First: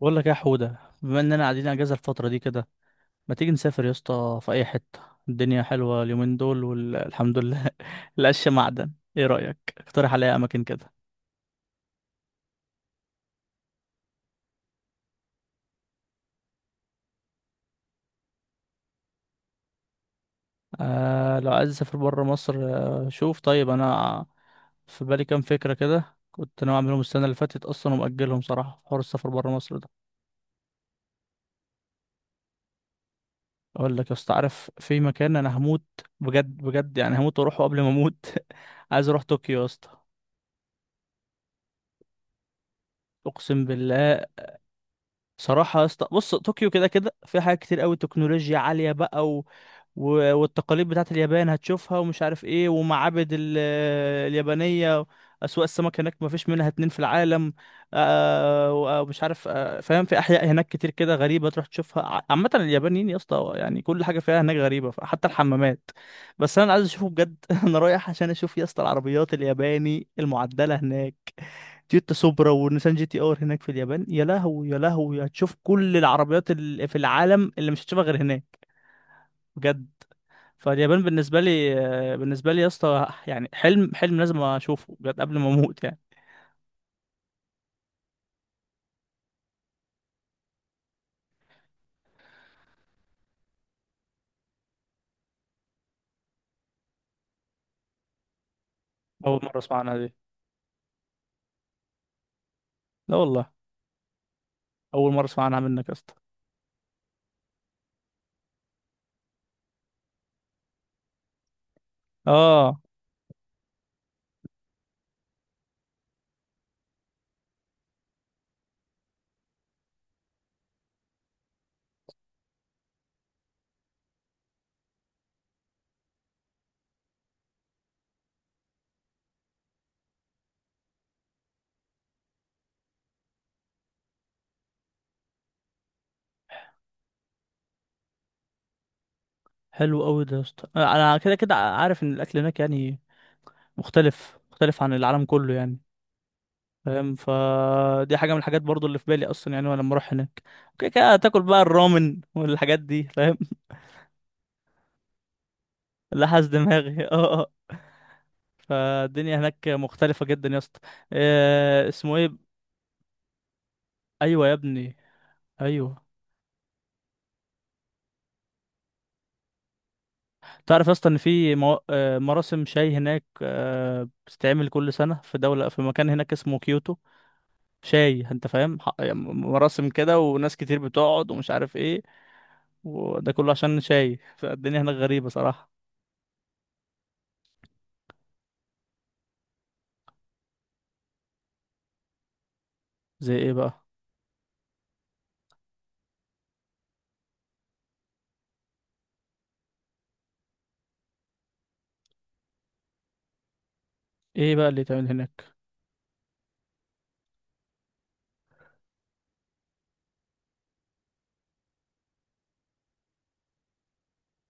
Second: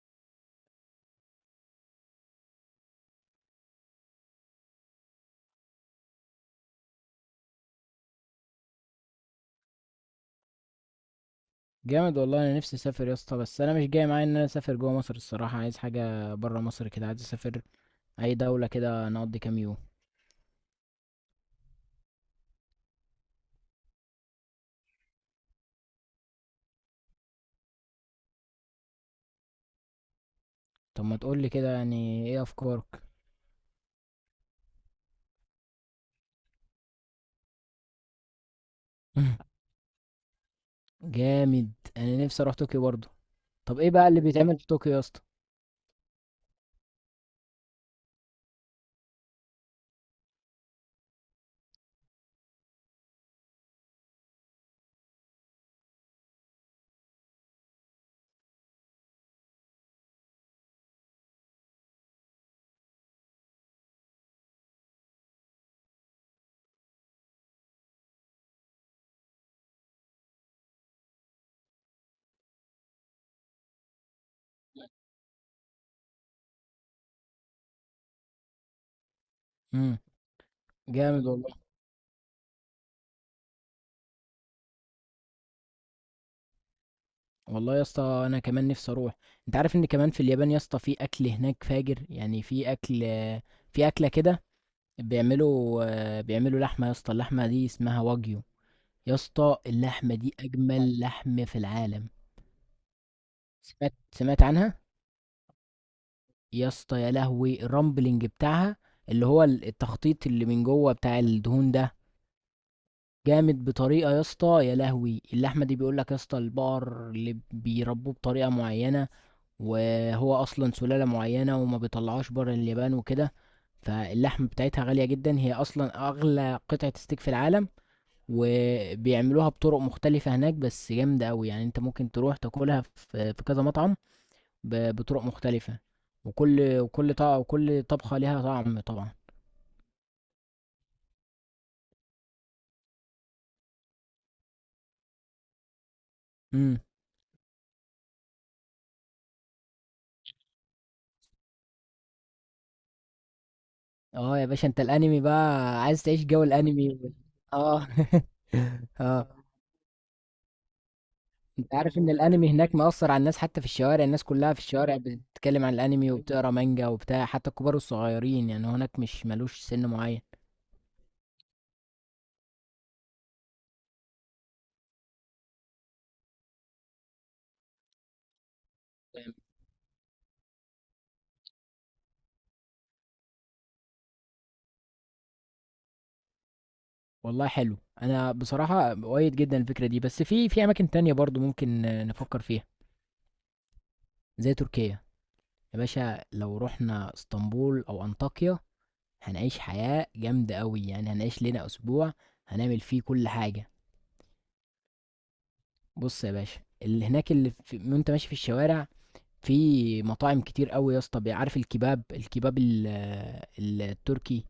بقول لك إيه يا حودة؟ بما اننا قاعدين اجازة الفترة دي كده، ما تيجي نسافر يا اسطى في اي حتة؟ الدنيا حلوة اليومين دول والحمد لله. القش معدن. ايه رأيك؟ اقترح عليا اماكن كده. جامد والله. انا نفسي اسافر يا اسطى، بس انا مش جاي معايا ان انا اسافر جوه مصر الصراحه. عايز حاجه بره مصر كده، عايز اسافر اي دوله كده نقضي كام يوم. آه، لو عايز اسافر بره مصر. آه، شوف طيب، انا في بالي كام فكرة كده، كنت ناوي اعملهم السنة اللي فاتت اصلا، ومأجلهم صراحة في حوار السفر بره مصر ده. طب ما تقول لي كده، يعني ايه افكارك؟ اقول لك يا اسطى، عارف في مكان انا هموت بجد بجد يعني هموت واروحه قبل ما اموت؟ عايز اروح طوكيو يا اسطى. جامد. انا نفسي اروح طوكيو برضه. اقسم طب ايه بقى اللي بالله. بيتعمل في طوكيو يا اسطى؟ صراحة يا اسطى، بص، طوكيو كده كده في حاجات كتير قوي، تكنولوجيا عالية بقى، و... و... والتقاليد بتاعت اليابان هتشوفها ومش عارف ايه، ومعابد اليابانية. أسواق السمك هناك ما فيش منها اتنين في العالم. آه... و- آه، ومش عارف فاهم؟ في أحياء هناك كتير كده غريبة تروح تشوفها، عامة اليابانيين يا اسطى يعني كل حاجة فيها هناك غريبة، حتى الحمامات. بس أنا عايز أشوفه بجد. أنا رايح عشان أشوف يا اسطى العربيات الياباني المعدلة هناك. تويوتا سوبرا ونيسان جي تي ار هناك في اليابان، يا لهو يا لهو، هتشوف كل العربيات اللي في العالم، اللي مش هتشوفها غير هناك. بجد. امم. فاليابان جامد بالنسبة والله. لي آه، بالنسبة لي يا اسطى يعني حلم حلم لازم اشوفه بجد قبل ما اموت يعني. والله يا اسطى انا كمان نفسي اروح. انت عارف ان كمان في اليابان يا اسطى، في اكل هناك فاجر. يعني في اكل، في اكله كده. بيعملوا لحمه يا اسطى. اللحمه دي اسمها واجيو. يا اول اسطى مرة اسمع عنها دي. اللحمة دي أجمل لحم في العالم. لا والله. سمعت عنها. اول مرة اسمع عنها منك يا اسطى. يا اسطى يا لهوي، الرامبلنج بتاعها اللي هو التخطيط اللي من جوه بتاع الدهون ده. اه. جامد بطريقة يا اسطى. يا لهوي اللحمة دي، بيقولك يا اسطى، البقر اللي بيربوه بطريقة معينة، وهو أصلا سلالة معينة وما بيطلعوش بره اليابان وكده. فاللحم بتاعتها غالية جدا، هي أصلا أغلى قطعة ستيك في العالم. وبيعملوها بطرق مختلفة هناك، بس جامدة أوي. يعني أنت ممكن تروح تاكلها في كذا مطعم، بطرق مختلفة. وكل طبق وكل طبخة ليها طعم طبعا. حلو قوي ده يا اسطى، انا كده كده عارف ان الاكل هناك يعني مختلف مختلف عن العالم كله يعني. امم. فاهم؟ فدي حاجة من الحاجات برضو اللي في بالي اصلا، يعني وانا لما اروح هناك، اوكي كده تاكل بقى الرامن والحاجات دي، فاهم؟ اه يا باشا، انت الانمي بقى، عايز تعيش جو لحس الانمي. دماغي. اه، اه. اه فالدنيا اه. هناك مختلفة جدا يا اسطى. انت آه، عارف ان اسمه الانمي ايه؟ هناك مأثر على الناس، حتى في الشوارع، الناس ايوه يا كلها في ابني. الشوارع بتتكلم عن ايوه. الانمي وبتقرا مانجا وبتاع، حتى الكبار والصغيرين، يعني هناك مش ملوش سن معين. تعرف يا اسطى ان في مو... آه مراسم شاي هناك بتتعمل كل سنة في دولة، في مكان هناك اسمه كيوتو. شاي، انت فاهم؟ يعني مراسم كده، وناس كتير بتقعد، ومش عارف ايه، وده كله عشان شاي. فالدنيا هناك غريبة صراحة. والله حلو. انا بصراحه مؤيد جدا الفكره دي، بس في اماكن تانية برضو ممكن نفكر فيها. زي ايه بقى؟ زي تركيا. يا باشا لو رحنا اسطنبول او انطاكيا، هنعيش حياه جامده قوي. يعني هنعيش لنا اسبوع، هنعمل فيه كل حاجه. ايه بقى اللي يتعمل هناك؟ بص يا باشا، اللي هناك، وانت ماشي في الشوارع، في مطاعم كتير قوي يا اسطى. عارف الكباب الكباب ال... آه، التركي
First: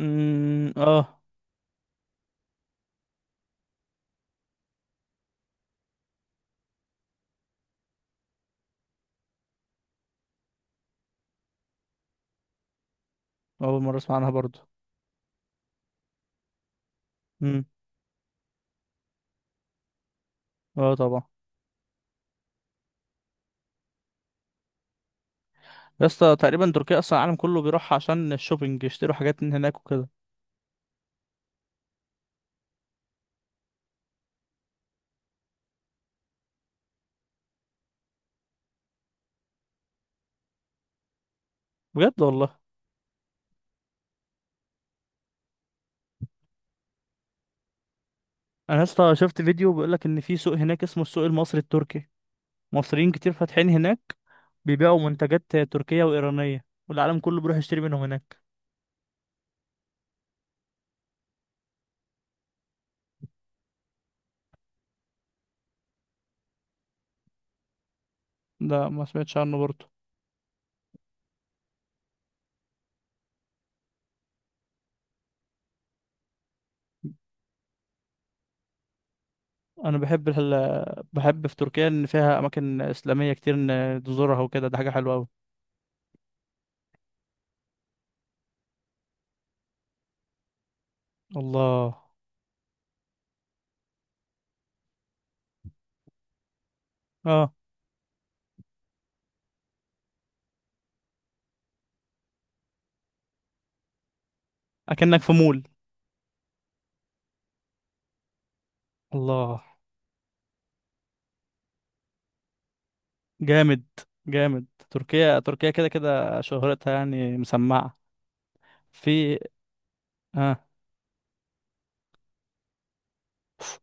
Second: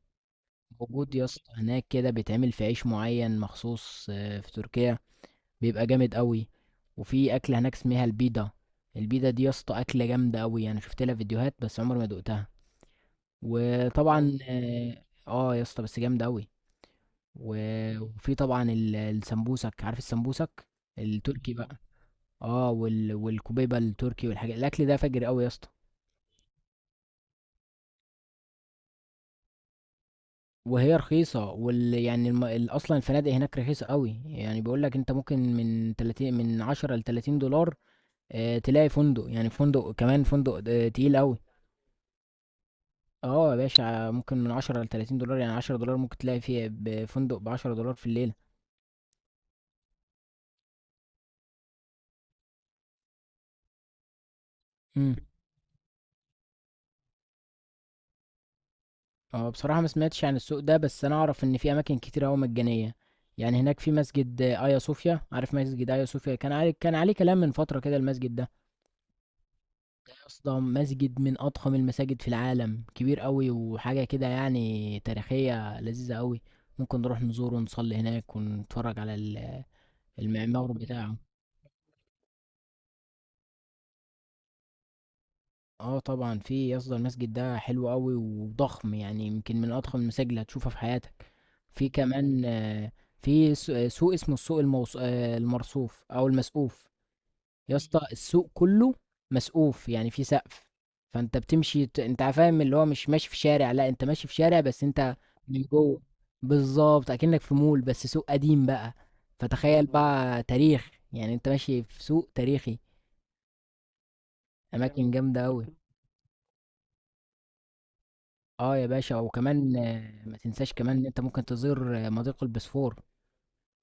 امم، اه. موجود يا اسطى. هناك كده بيتعمل في عيش معين مخصوص في تركيا، بيبقى جامد قوي. وفي اكله هناك اسمها البيضه. البيضه دي يا اسطى اكله جامده قوي. انا شفت لها فيديوهات، بس عمري ما دقتها. اول مرة اسمع عنها وطبعا برضو. يا اسطى، بس جامده قوي. امم، وفي طبعا السمبوسك. عارف السمبوسك اه طبعا. التركي بقى. اه والكبيبه التركي، والحاجات، الاكل ده فجر قوي يا اسطى. يا اسطى تقريبا تركيا اصلا العالم كله بيروح عشان الشوبينج، يشتروا حاجات من هناك وكده. وهي رخيصه، وال... يعني الم... ال- اصلا الفنادق هناك رخيصه قوي. يعني بيقول لك انت ممكن من 30، من 10 ل 30 دولار تلاقي فندق، يعني فندق، كمان فندق تقيل قوي. بجد والله. اه يا باشا، ممكن من 10 ل 30 دولار. يعني 10 دولار ممكن تلاقي فيه، بفندق ب 10 دولار في الليله. انا يا اسطى شفت فيديو بيقول لك ان في سوق هناك اسمه السوق المصري التركي، مصريين كتير فاتحين هناك، بيبيعوا امم. منتجات تركية وايرانية، والعالم كله بيروح يشتري منهم هناك. اه بصراحه ما سمعتش عن السوق ده، بس انا اعرف ان في اماكن كتير قوي مجانيه. يعني هناك في مسجد ايا صوفيا. عارف مسجد ايا صوفيا كان عليه كلام من فتره كده، المسجد ده. ده ما سمعتش عنه برضه. اصلا مسجد من اضخم المساجد في العالم، كبير قوي، وحاجه كده يعني تاريخيه لذيذه قوي. ممكن نروح نزوره ونصلي هناك ونتفرج على انا بحب المعمار ال... بتاعه. بحب في تركيا ان فيها اماكن اسلامية كتير ان تزورها وكده، ده حاجة حلوة قوي. آه طبعًا في يا اسطى، المسجد ده حلو أوي وضخم، يعني يمكن من أضخم المساجد اللي هتشوفها في حياتك. في الله. كمان في س آه، سوق اسمه السوق الموص المرصوف أو المسقوف، اه. يا اسطى. السوق كله مسقوف، يعني في سقف. فأنت بتمشي، أنت فاهم اللي هو مش ماشي في شارع، لأ، أنت ماشي في شارع بس أنت اكنك في من مول. جوه. بالضبط، أكنك في مول، بس سوق قديم بقى. الله. فتخيل بقى تاريخ، يعني أنت ماشي في سوق تاريخي. جامد جامد. أماكن تركيا جامدة أوي. تركيا كده كده شهرتها يعني مسمعة. آه يا باشا، في. وكمان ما اه. تنساش كمان إن أنت ممكن تزور مضيق البسفور.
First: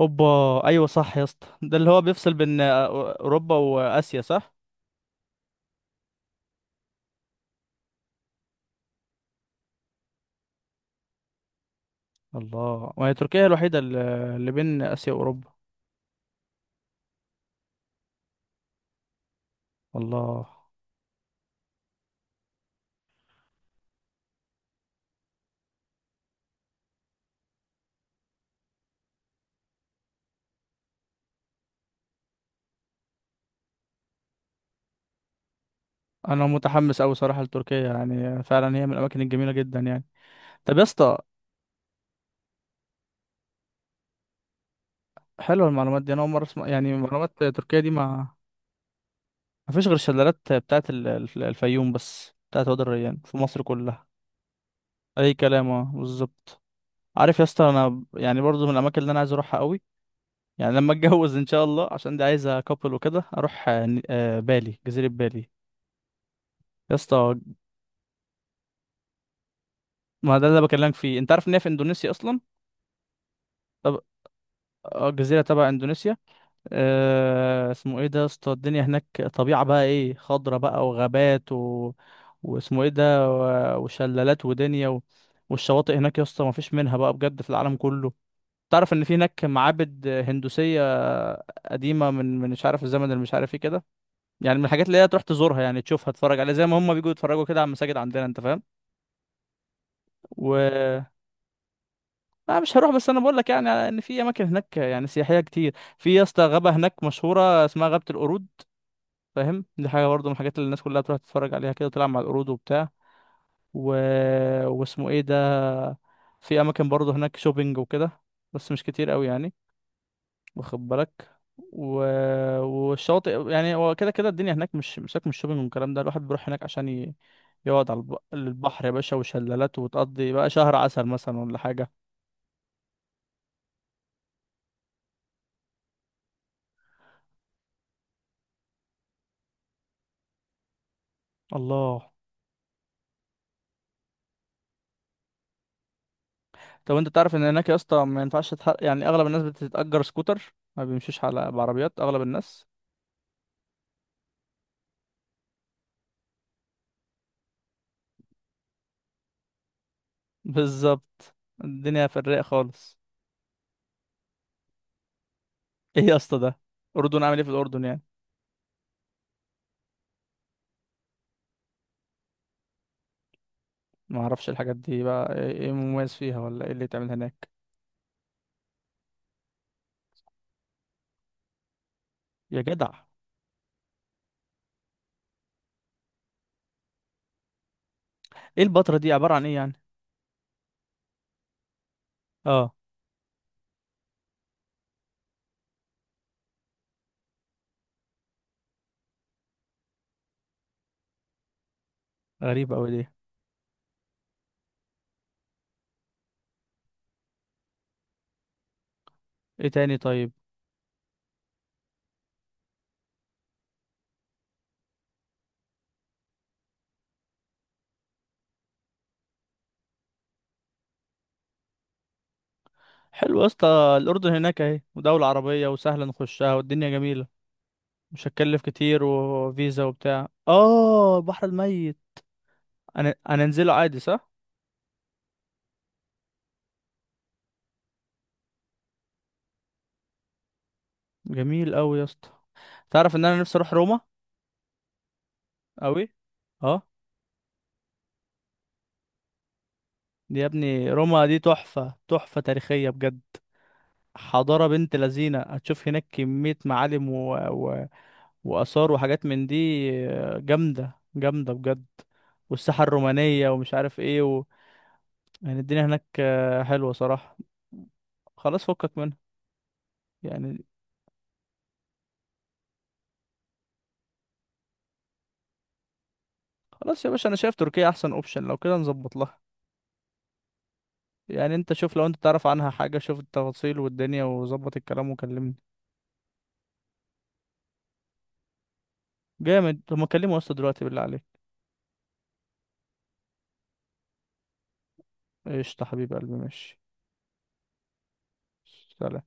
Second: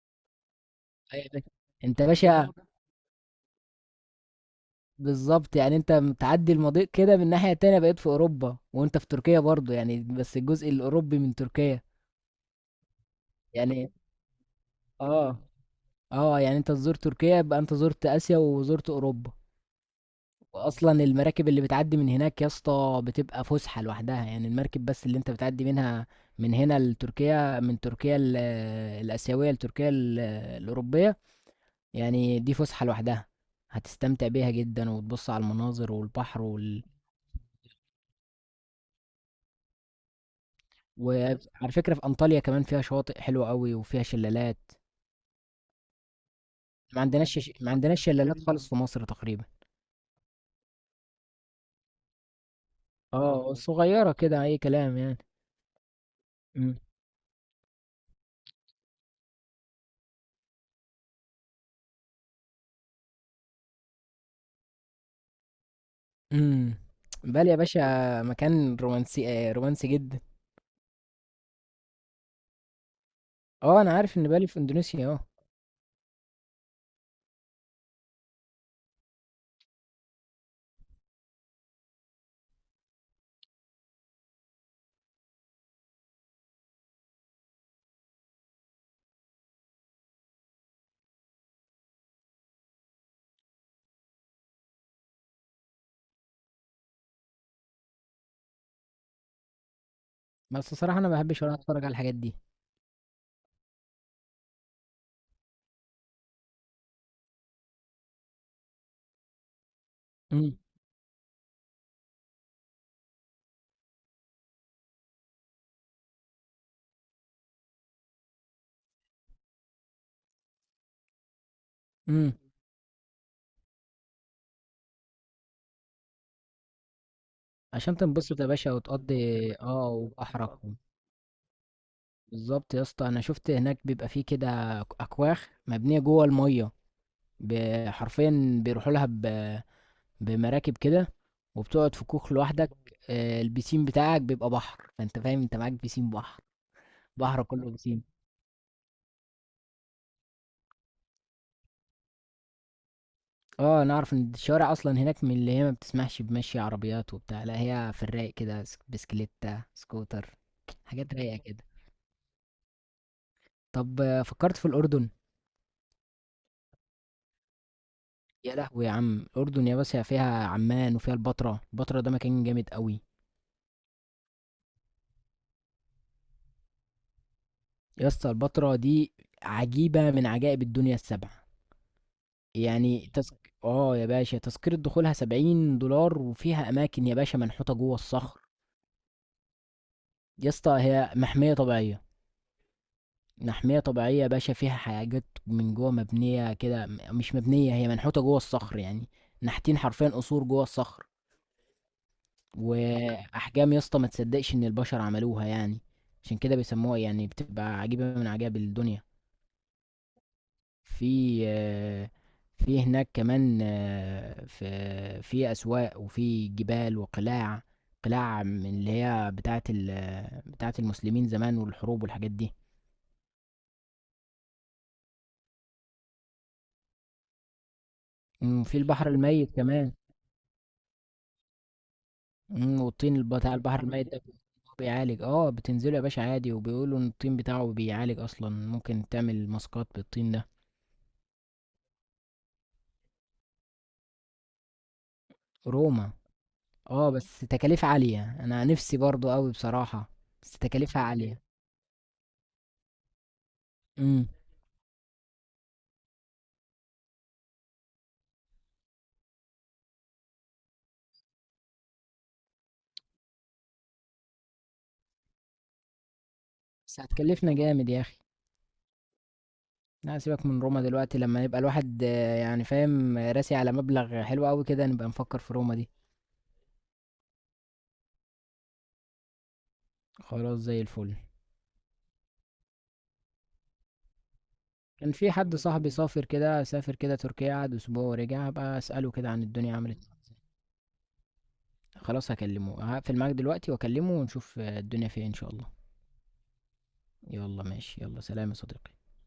اوبا. ايوه صح يا أيوة يا باشا. اسطى، ده اللي هو أنت يا بيفصل باشا بين اوروبا واسيا، صح؟ بالظبط، يعني أنت بتعدي المضيق كده من الناحية التانية، بقيت في أوروبا وأنت في تركيا برضه، يعني بس الجزء الأوروبي من تركيا الله. وهي تركيا الوحيدة يعني. اللي بين اسيا آه واوروبا. يعني أنت تزور تركيا يبقى أنت زرت آسيا وزرت أوروبا. الله. وأصلا المراكب اللي بتعدي من هناك يا اسطى بتبقى فسحة لوحدها. يعني المركب بس اللي أنت بتعدي منها من هنا لتركيا، من تركيا الآسيوية لتركيا الأوروبية، يعني دي فسحة لوحدها. هتستمتع بيها جدا وتبص على المناظر والبحر انا متحمس اوي صراحة لتركيا، يعني فعلا هي من الاماكن الجميلة جدا يعني. طب يا اسطى، وعلى فكرة في أنطاليا كمان، فيها شواطئ حلوة قوي وفيها شلالات. حلوة المعلومات دي، انا اول مرة اسمع يعني معلومات ما تركيا دي عندناش ما. شلالات خالص في مصر تقريبا. مفيش غير الشلالات بتاعت الفيوم، بس بتاعت وادي الريان في اه، مصر كلها. صغيرة كده، أي كلام يعني. اي كلام، اه بالظبط. امم. عارف يا اسطى، انا يعني برضو من الاماكن اللي انا عايز اروحها قوي، يعني لما اتجوز ان شاء الله، عشان دي عايزه كابل وكده، اروح بالي، جزيره بالي امم. يا اسطى. بالي يا باشا، مكان رومانسي، رومانسي جدا. ما ده اللي بكلمك فيه، انت عارف ان هي في اندونيسيا اصلا. اه انا طب. عارف ان بالي في اندونيسيا، اه. جزيره تبع اندونيسيا. أه، اسمه ايه ده يا اسطى، الدنيا هناك طبيعه بقى، ايه، خضره بقى وغابات واسمه ايه ده، و- وشلالات ودنيا والشواطئ هناك يا اسطى ما فيش منها بقى بجد في العالم كله. تعرف ان في هناك معابد هندوسيه قديمه من مش عارف الزمن، اللي مش عارف ايه كده، يعني من الحاجات اللي هي تروح تزورها، يعني تشوفها، تتفرج عليها، زي ما هم بيجوا يتفرجوا كده على المساجد عندنا، انت فاهم؟ بس الصراحة انا و ما بحبش ولا اتفرج على الحاجات دي. انا مش هروح، بس انا بقول لك يعني ان في اماكن هناك يعني سياحيه كتير. في يا اسطى غابه هناك مشهوره اسمها غابه القرود، فاهم؟ دي حاجه برضه من الحاجات امم. اللي الناس كلها تروح تتفرج عليها كده، تلعب مع القرود وبتاع، و... واسمه ايه ده. في اماكن برضه هناك شوبينج وكده، بس مش كتير قوي يعني، واخد بالك، و... امم. والشواطئ، يعني هو كده كده الدنيا هناك مش مساك من الشوبينج والكلام ده، الواحد بيروح هناك عشان يقعد عشان على تنبسط يا باشا البحر يا باشا، وتقضي. وشلالات، اه وتقضي بقى وبحرك. شهر عسل مثلا ولا حاجة. بالظبط يا اسطى، انا شفت هناك بيبقى فيه كده اكواخ مبنيه جوه الميه، حرفيا بيروحوا لها بمراكب كده، وبتقعد في الله. كوخ لوحدك. البيسين بتاعك بيبقى بحر، فانت فاهم، انت معاك بيسين بحر. طب انت تعرف بحر ان هناك كله يا بيسين. اسطى ما ينفعش يعني اغلب الناس بتتأجر سكوتر، ما بيمشوش على بعربيات، اغلب الناس. اه انا اعرف ان الشوارع اصلا هناك من اللي هي ما بتسمحش بمشي عربيات وبتاع، لا هي في الرايق كده، بسكليتة، سكوتر، حاجات بالظبط. رايقه كده. الدنيا في الرايق خالص. طب فكرت في الاردن. ايه يا اسطى ده؟ الاردن؟ عامل ايه في الاردن يعني؟ يا لهوي يا عم، الاردن يا باشا فيها عمان وفيها البتراء. البتراء ده مكان جامد قوي. ما اعرفش الحاجات دي بقى، ايه، إيه مميز فيها ولا ايه اللي يتعمل هناك؟ يا اسطى البتراء دي عجيبة من عجائب الدنيا السبع. يا جدع. يعني تسك... اه يا باشا، تذكرة دخولها 70 دولار، وفيها أماكن يا باشا منحوتة جوه الصخر. ايه البتراء دي؟ عبارة عن ايه يعني؟ يا اسطى هي محمية طبيعية. اه. محمية طبيعية يا باشا، فيها حاجات من جوه مبنية كده، مش مبنية، هي منحوتة جوه الصخر يعني. نحتين حرفيا قصور جوه الصخر. غريب أوي دي. وأحجام يا اسطى ما تصدقش إن البشر عملوها يعني. عشان كده بيسموها، يعني بتبقى عجيبة من عجائب الدنيا. ايه تاني طيب؟ في آه، في هناك كمان، في أسواق وفي جبال وقلاع. قلاع من اللي هي بتاعة بتاعة المسلمين زمان، والحروب والحاجات دي. حلو يا اسطى. الأردن هناك اهي، ودولة عربية وسهلة نخشها، والدنيا جميلة، مش مم، هتكلف وفي كتير البحر الميت وفيزا كمان. وبتاع، اه البحر الميت. مم، انا والطين انا بتاع انزله البحر عادي، الميت ده صح؟ بيعالج. اه بتنزله يا باشا عادي، وبيقولوا ان الطين بتاعه بيعالج اصلا، ممكن تعمل ماسكات بالطين ده. جميل أوي يا اسطى. تعرف ان انا نفسي اروح روما روما. أوي؟ اه. اه بس تكاليف عالية، انا نفسي برضو قوي بصراحة. دي يا بس ابني، تكاليفها روما دي عالية. تحفة تحفة تاريخية بجد، امم. حضارة بنت لذينة، هتشوف هناك كمية معالم وآثار وحاجات من دي، جامدة جامدة بجد، والساحة الرومانية ومش عارف ايه، يعني الدنيا هناك حلوة بس صراحة. هتكلفنا جامد يا اخي. خلاص، فكك منها. لا سيبك من يعني روما دلوقتي، لما يبقى الواحد يعني فاهم، راسي على مبلغ حلو قوي كده، نبقى نفكر في روما دي. خلاص يا باشا، انا شايف تركيا احسن اوبشن، لو كده نظبط لها. خلاص زي الفل. يعني انت شوف، لو انت تعرف عنها حاجة، شوف التفاصيل والدنيا، وظبط الكلام كان في وكلمني. حد صاحبي سافر كده، سافر كده تركيا، قعد اسبوع ورجع. هبقى اساله كده عن الدنيا جامد. طب ما عملت كلمه اصلا دلوقتي بالله عليك. إيه. خلاص، هكلمه. هقفل معاك دلوقتي واكلمه ونشوف الدنيا فيها إيه ان شاء الله. قشطة حبيب قلبي، ماشي. يلا ماشي، يلا سلام يا صديقي. سلام.